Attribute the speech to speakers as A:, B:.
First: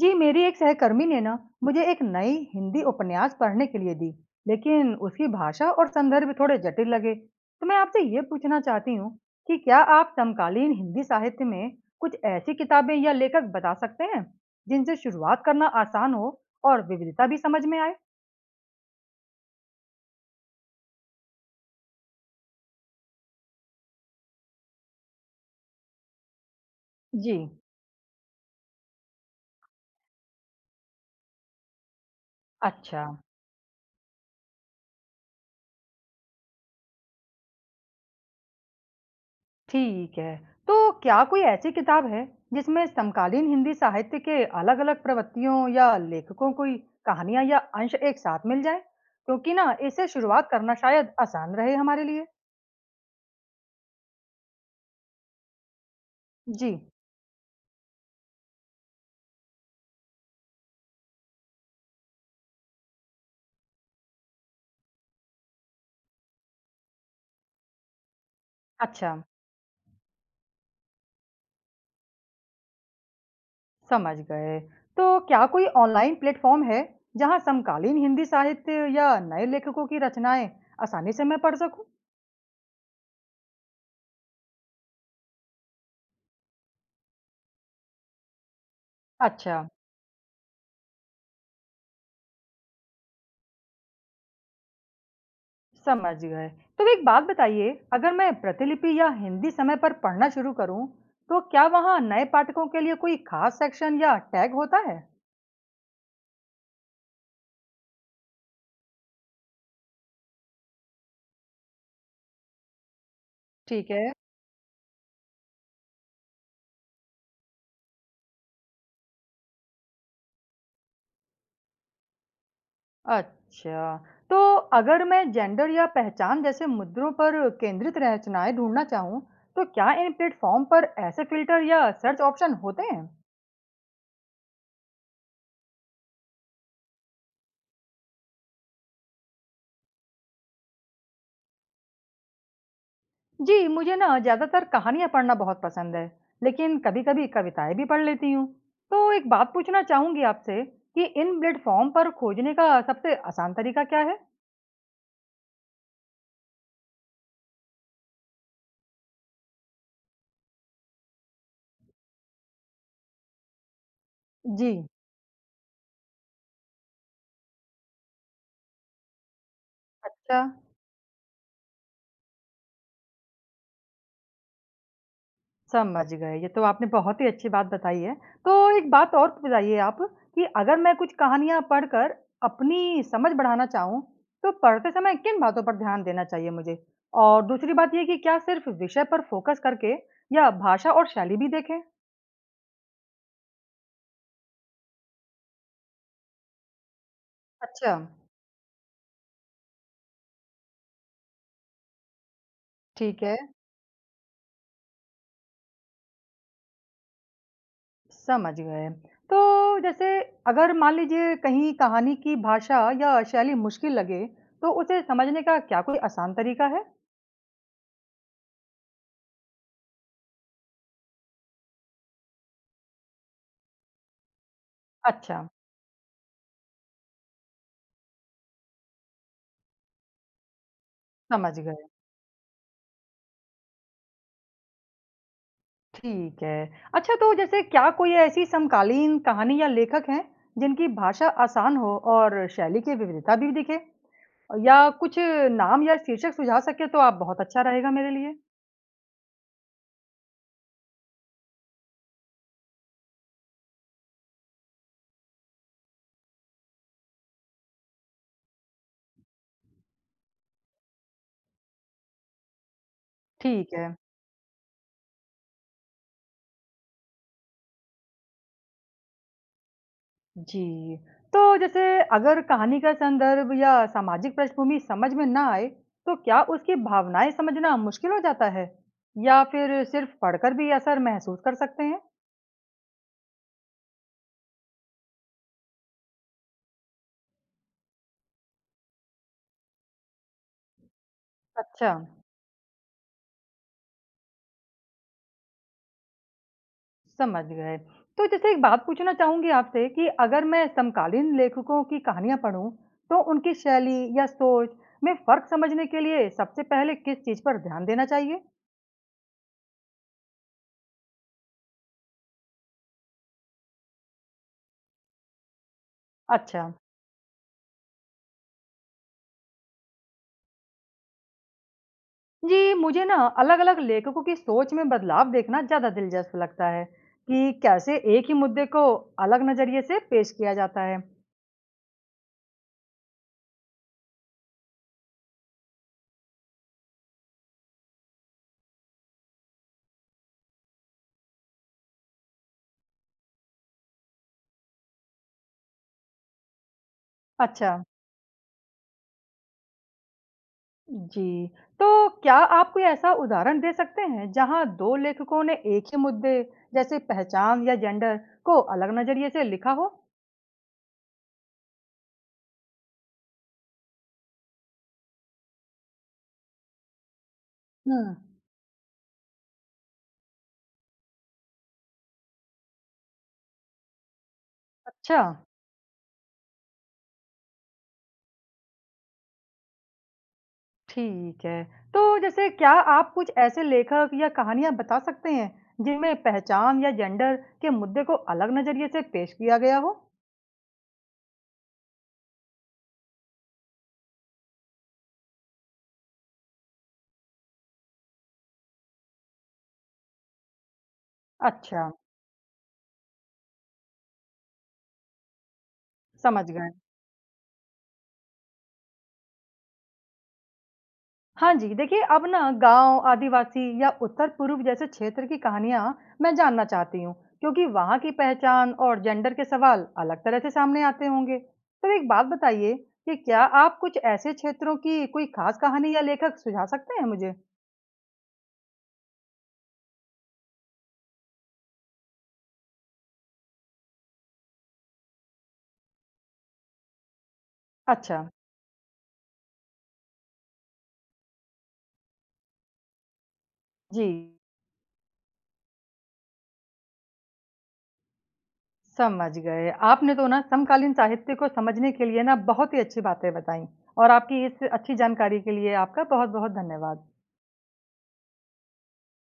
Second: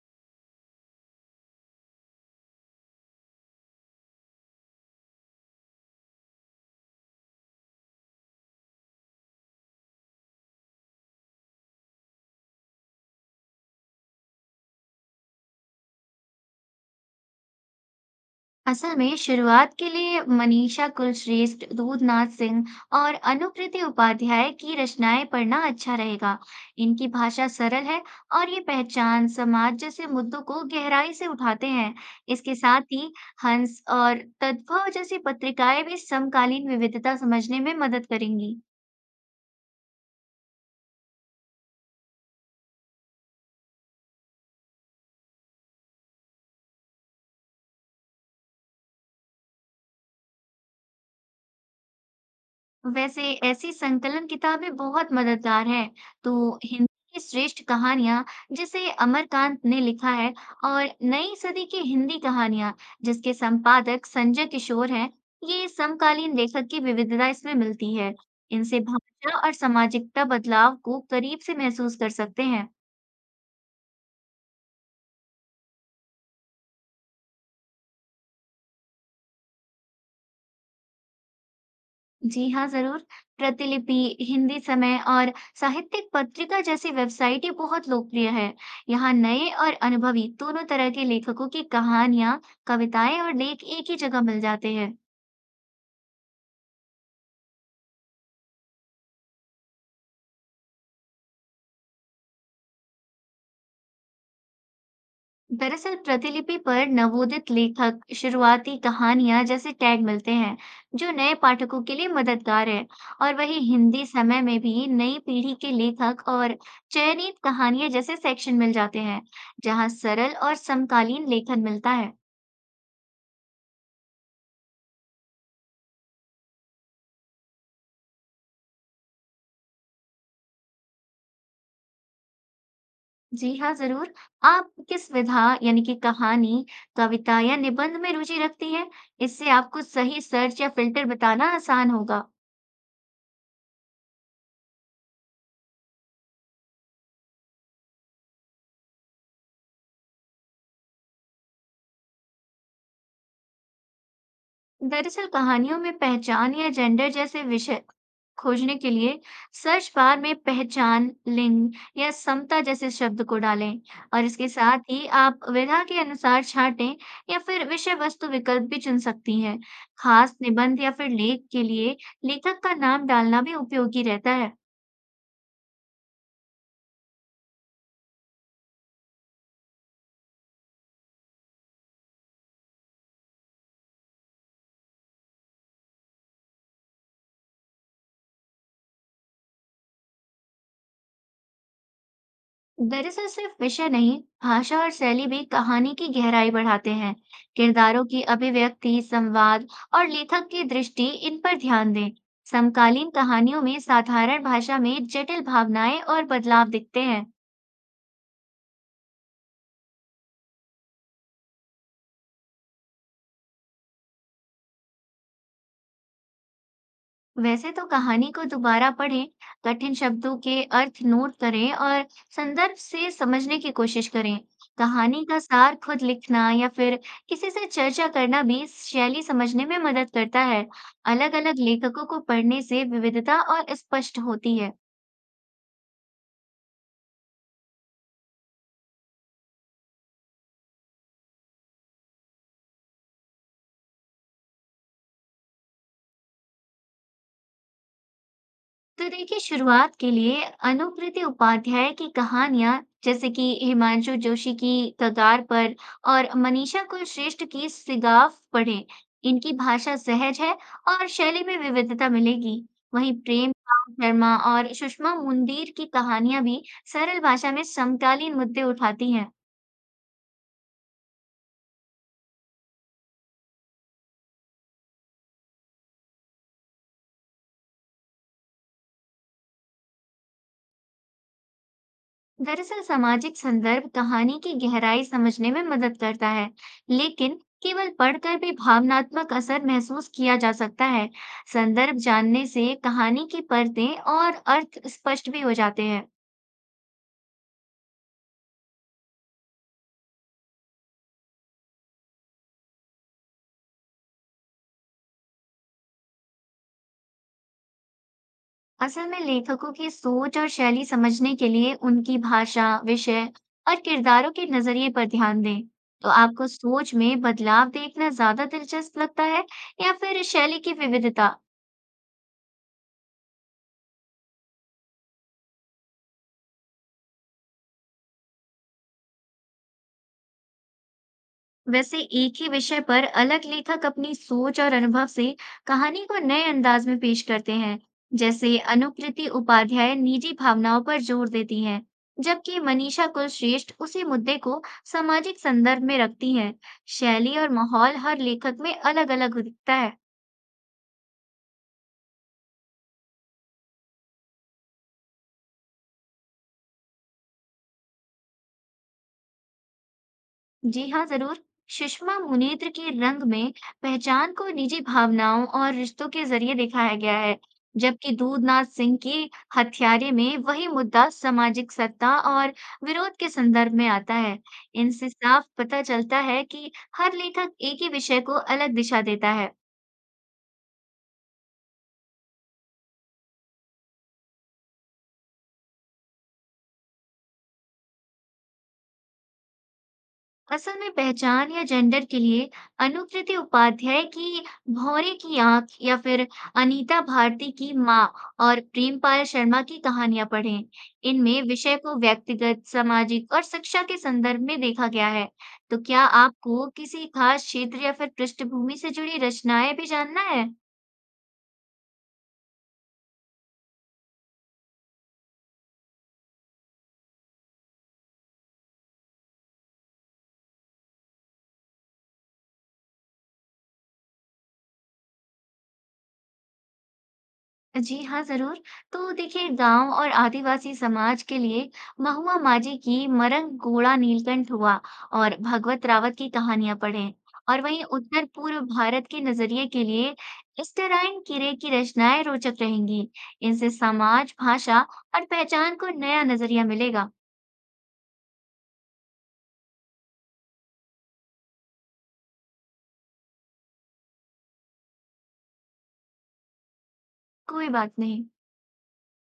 A: जी, मेरी एक सहकर्मी ने ना मुझे एक नई हिंदी उपन्यास पढ़ने के लिए दी, लेकिन उसकी भाषा और संदर्भ थोड़े जटिल लगे। तो मैं आपसे ये पूछना चाहती हूँ कि क्या आप समकालीन हिंदी साहित्य में कुछ ऐसी किताबें या लेखक बता सकते हैं जिनसे शुरुआत करना आसान हो और विविधता भी समझ में आए?
B: असल में शुरुआत के लिए मनीषा कुलश्रेष्ठ, दूधनाथ सिंह और अनुकृति उपाध्याय की रचनाएं पढ़ना अच्छा रहेगा। इनकी
A: जी,
B: भाषा सरल है और ये पहचान समाज जैसे मुद्दों को गहराई से उठाते हैं। इसके साथ
A: अच्छा।
B: ही हंस और तद्भव जैसी पत्रिकाएं भी समकालीन विविधता समझने में मदद करेंगी।
A: ठीक है। तो क्या कोई ऐसी किताब है जिसमें समकालीन हिंदी साहित्य के अलग-अलग प्रवृत्तियों या लेखकों की कहानियाँ या अंश एक साथ मिल जाएँ? क्योंकि ना इससे शुरुआत करना शायद आसान रहे हमारे लिए।
B: वैसे ऐसी संकलन किताबें बहुत मददगार हैं। तो
A: जी,
B: हिंदी की श्रेष्ठ कहानियां जिसे अमरकांत ने लिखा है और नई सदी की हिंदी कहानियां जिसके संपादक संजय किशोर हैं, ये समकालीन लेखक की विविधता इसमें मिलती है। इनसे
A: अच्छा,
B: भाषा और सामाजिकता बदलाव को करीब से महसूस कर सकते हैं।
A: समझ गए। तो क्या कोई ऑनलाइन प्लेटफ़ॉर्म है जहाँ समकालीन हिंदी साहित्य या नए लेखकों की रचनाएँ आसानी से मैं पढ़ सकूँ?
B: जी हाँ, ज़रूर। प्रतिलिपि, हिंदी समय और साहित्यिक पत्रिका जैसी वेबसाइट ये बहुत लोकप्रिय है। यहाँ नए
A: अच्छा।
B: और अनुभवी दोनों तरह के लेखकों की कहानियाँ, कविताएं और लेख एक ही जगह मिल जाते हैं।
A: समझ गए। तो एक बात बताइए, अगर मैं प्रतिलिपि या हिंदी समय पर पढ़ना शुरू करूँ, तो क्या वहाँ नए पाठकों के लिए कोई खास सेक्शन या टैग होता है?
B: दरअसल प्रतिलिपि पर नवोदित लेखक, शुरुआती कहानियाँ जैसे टैग मिलते हैं, जो नए पाठकों के लिए मददगार है। और वही
A: ठीक
B: हिंदी
A: है।
B: समय में भी नई पीढ़ी के लेखक और चयनित कहानियाँ जैसे सेक्शन मिल जाते हैं, जहाँ सरल और समकालीन लेखन मिलता है।
A: अच्छा, तो अगर मैं जेंडर या पहचान जैसे मुद्दों पर केंद्रित रचनाएँ ढूँढना चाहूँ, तो क्या इन प्लेटफ़ॉर्म पर ऐसे फ़िल्टर या सर्च ऑप्शन होते हैं?
B: जी हाँ, ज़रूर। आप किस विधा यानी कि कहानी, कविता या निबंध में रुचि रखती हैं? इससे आपको सही सर्च या फ़िल्टर बताना आसान होगा।
A: जी, मुझे ना ज़्यादातर कहानियाँ पढ़ना बहुत पसंद है, लेकिन कभी-कभी कविताएँ भी पढ़ लेती हूँ। तो एक बात पूछना चाहूँगी आपसे कि इन प्लेटफ़ॉर्म पर खोजने का सबसे आसान तरीका क्या है?
B: दरअसल कहानियों में पहचान या जेंडर जैसे विषय खोजने के लिए सर्च बार में पहचान, लिंग या समता जैसे शब्द को डालें और इसके
A: जी,
B: साथ ही आप विधा के अनुसार छाटें या फिर विषय वस्तु विकल्प भी चुन सकती हैं। खास
A: अच्छा,
B: निबंध या फिर लेख के लिए लेखक का नाम डालना भी उपयोगी रहता है।
A: समझ गए। ये तो आपने बहुत ही अच्छी बात बताई है। तो एक बात और बताइए आप कि अगर मैं कुछ कहानियाँ पढ़कर अपनी समझ बढ़ाना चाहूँ, तो पढ़ते समय किन बातों पर ध्यान देना चाहिए मुझे? और दूसरी बात ये कि क्या सिर्फ़ विषय पर फ़ोकस करके या भाषा और शैली भी देखें?
B: दरअसल सिर्फ विषय नहीं, भाषा और शैली भी कहानी की गहराई बढ़ाते हैं।
A: अच्छा।
B: किरदारों की अभिव्यक्ति, संवाद और लेखक की दृष्टि इन पर ध्यान दें। समकालीन
A: ठीक है,
B: कहानियों में साधारण भाषा में जटिल भावनाएं और बदलाव दिखते हैं।
A: समझ गए। तो जैसे अगर मान लीजिए कहीं कहानी की भाषा या शैली मुश्किल लगे, तो उसे समझने का क्या कोई आसान तरीका है?
B: वैसे तो कहानी को दोबारा पढ़ें, कठिन शब्दों के अर्थ नोट करें और संदर्भ से समझने की कोशिश करें। कहानी का
A: अच्छा,
B: सार खुद लिखना या फिर किसी से चर्चा करना भी शैली समझने में मदद करता है।
A: समझ
B: अलग-अलग
A: गए।
B: लेखकों को पढ़ने से विविधता और स्पष्ट होती है।
A: ठीक है। अच्छा तो जैसे क्या कोई ऐसी समकालीन कहानी या लेखक हैं, जिनकी भाषा आसान हो और शैली की विविधता भी दिखे? या कुछ नाम या शीर्षक सुझा सके तो आप बहुत अच्छा रहेगा मेरे लिए।
B: तो देखिए शुरुआत के लिए अनुकृति उपाध्याय की कहानियां जैसे कि हिमांशु जोशी की कगार पर और मनीषा कुलश्रेष्ठ की सिगाफ पढ़ें। इनकी भाषा सहज है और शैली में विविधता मिलेगी। वहीं प्रेम
A: ठीक है।
B: राम शर्मा और सुषमा मुंदीर की कहानियां भी सरल भाषा में समकालीन मुद्दे उठाती हैं।
A: जी। तो जैसे अगर कहानी का संदर्भ या सामाजिक पृष्ठभूमि समझ में ना आए, तो क्या उसकी भावनाएँ समझना मुश्किल हो जाता है? या फिर सिर्फ़ पढ़कर भी असर महसूस कर सकते हैं?
B: दरअसल सामाजिक संदर्भ कहानी की गहराई समझने में मदद करता है, लेकिन केवल पढ़कर भी भावनात्मक असर महसूस किया जा सकता है।
A: अच्छा,
B: संदर्भ जानने से कहानी की परतें और अर्थ स्पष्ट भी हो जाते हैं।
A: समझ गए। तो जैसे एक बात पूछना चाहूँगी आपसे कि अगर मैं समकालीन लेखकों की कहानियाँ पढूँ, तो उनकी शैली या सोच में फ़र्क समझने के लिए सबसे पहले किस चीज़ पर ध्यान देना चाहिए?
B: असल में लेखकों की सोच और शैली समझने के लिए उनकी भाषा, विषय और किरदारों के नजरिए पर ध्यान दें। तो आपको
A: अच्छा।
B: सोच में बदलाव देखना ज्यादा दिलचस्प लगता है या फिर शैली की विविधता?
A: जी, मुझे ना अलग-अलग लेखकों की सोच में बदलाव देखना ज़्यादा दिलचस्प लगता है कि कैसे एक ही मुद्दे को अलग नज़रिए से पेश किया जाता है।
B: वैसे एक ही विषय पर अलग लेखक अपनी सोच और अनुभव से कहानी को नए अंदाज में पेश करते हैं। जैसे अनुकृति उपाध्याय निजी भावनाओं पर जोर देती हैं, जबकि मनीषा कुलश्रेष्ठ उसी मुद्दे को सामाजिक संदर्भ में रखती हैं। शैली और
A: अच्छा,
B: माहौल हर लेखक में अलग-अलग दिखता है।
A: जी। तो क्या आप कोई ऐसा उदाहरण दे सकते हैं जहाँ 2 लेखकों ने एक ही मुद्दे जैसे पहचान या जेंडर को अलग नज़रिए से लिखा हो?
B: जी हाँ, जरूर। सुषमा मुनेत्र के रंग में पहचान को निजी भावनाओं और रिश्तों के जरिए दिखाया गया है,
A: हुँ।
B: जबकि दूधनाथ सिंह की हत्यारे में वही मुद्दा सामाजिक सत्ता और विरोध के संदर्भ में आता है। इनसे
A: अच्छा,
B: साफ पता चलता है कि हर लेखक एक ही विषय को अलग दिशा देता है।
A: ठीक है। तो जैसे क्या आप कुछ ऐसे लेखक या कहानियाँ बता सकते हैं जिनमें पहचान या जेंडर के मुद्दे को अलग नज़रिए से पेश किया गया हो?
B: असल में पहचान या जेंडर के लिए अनुकृति उपाध्याय की भौरे की आंख या फिर अनीता भारती की माँ और प्रेमपाल शर्मा की कहानियां पढ़ें। इनमें विषय
A: अच्छा,
B: को व्यक्तिगत, सामाजिक और शिक्षा के संदर्भ में देखा गया है। तो क्या
A: समझ
B: आपको
A: गए।
B: किसी खास क्षेत्र या फिर पृष्ठभूमि से जुड़ी रचनाएं भी जानना है?
A: हाँ जी, देखिए अब ना गाँव, आदिवासी या उत्तर-पूर्व जैसे क्षेत्र की कहानियाँ मैं जानना चाहती हूँ, क्योंकि वहाँ की पहचान और जेंडर के सवाल अलग तरह से सामने आते होंगे। तो एक बात बताइए कि क्या आप कुछ ऐसे क्षेत्रों की कोई खास कहानी या लेखक सुझा सकते हैं मुझे?
B: जी हाँ, ज़रूर। तो देखिए गाँव और आदिवासी समाज के लिए महुआ माझी की मरंग गोड़ा नीलकंठ हुआ और भागवत रावत की कहानियाँ पढ़ें। और वहीं
A: अच्छा,
B: उत्तर पूर्व भारत के नज़रिए के लिए एस्टराइन कीरे की रचनाएं रोचक रहेंगी। इनसे
A: जी,
B: समाज, भाषा और पहचान को नया नज़रिया मिलेगा।
A: समझ गए। आपने तो ना समकालीन साहित्य को समझने के लिए ना बहुत ही अच्छी बातें बताई और आपकी इस अच्छी जानकारी के लिए आपका बहुत-बहुत धन्यवाद।
B: कोई बात नहीं।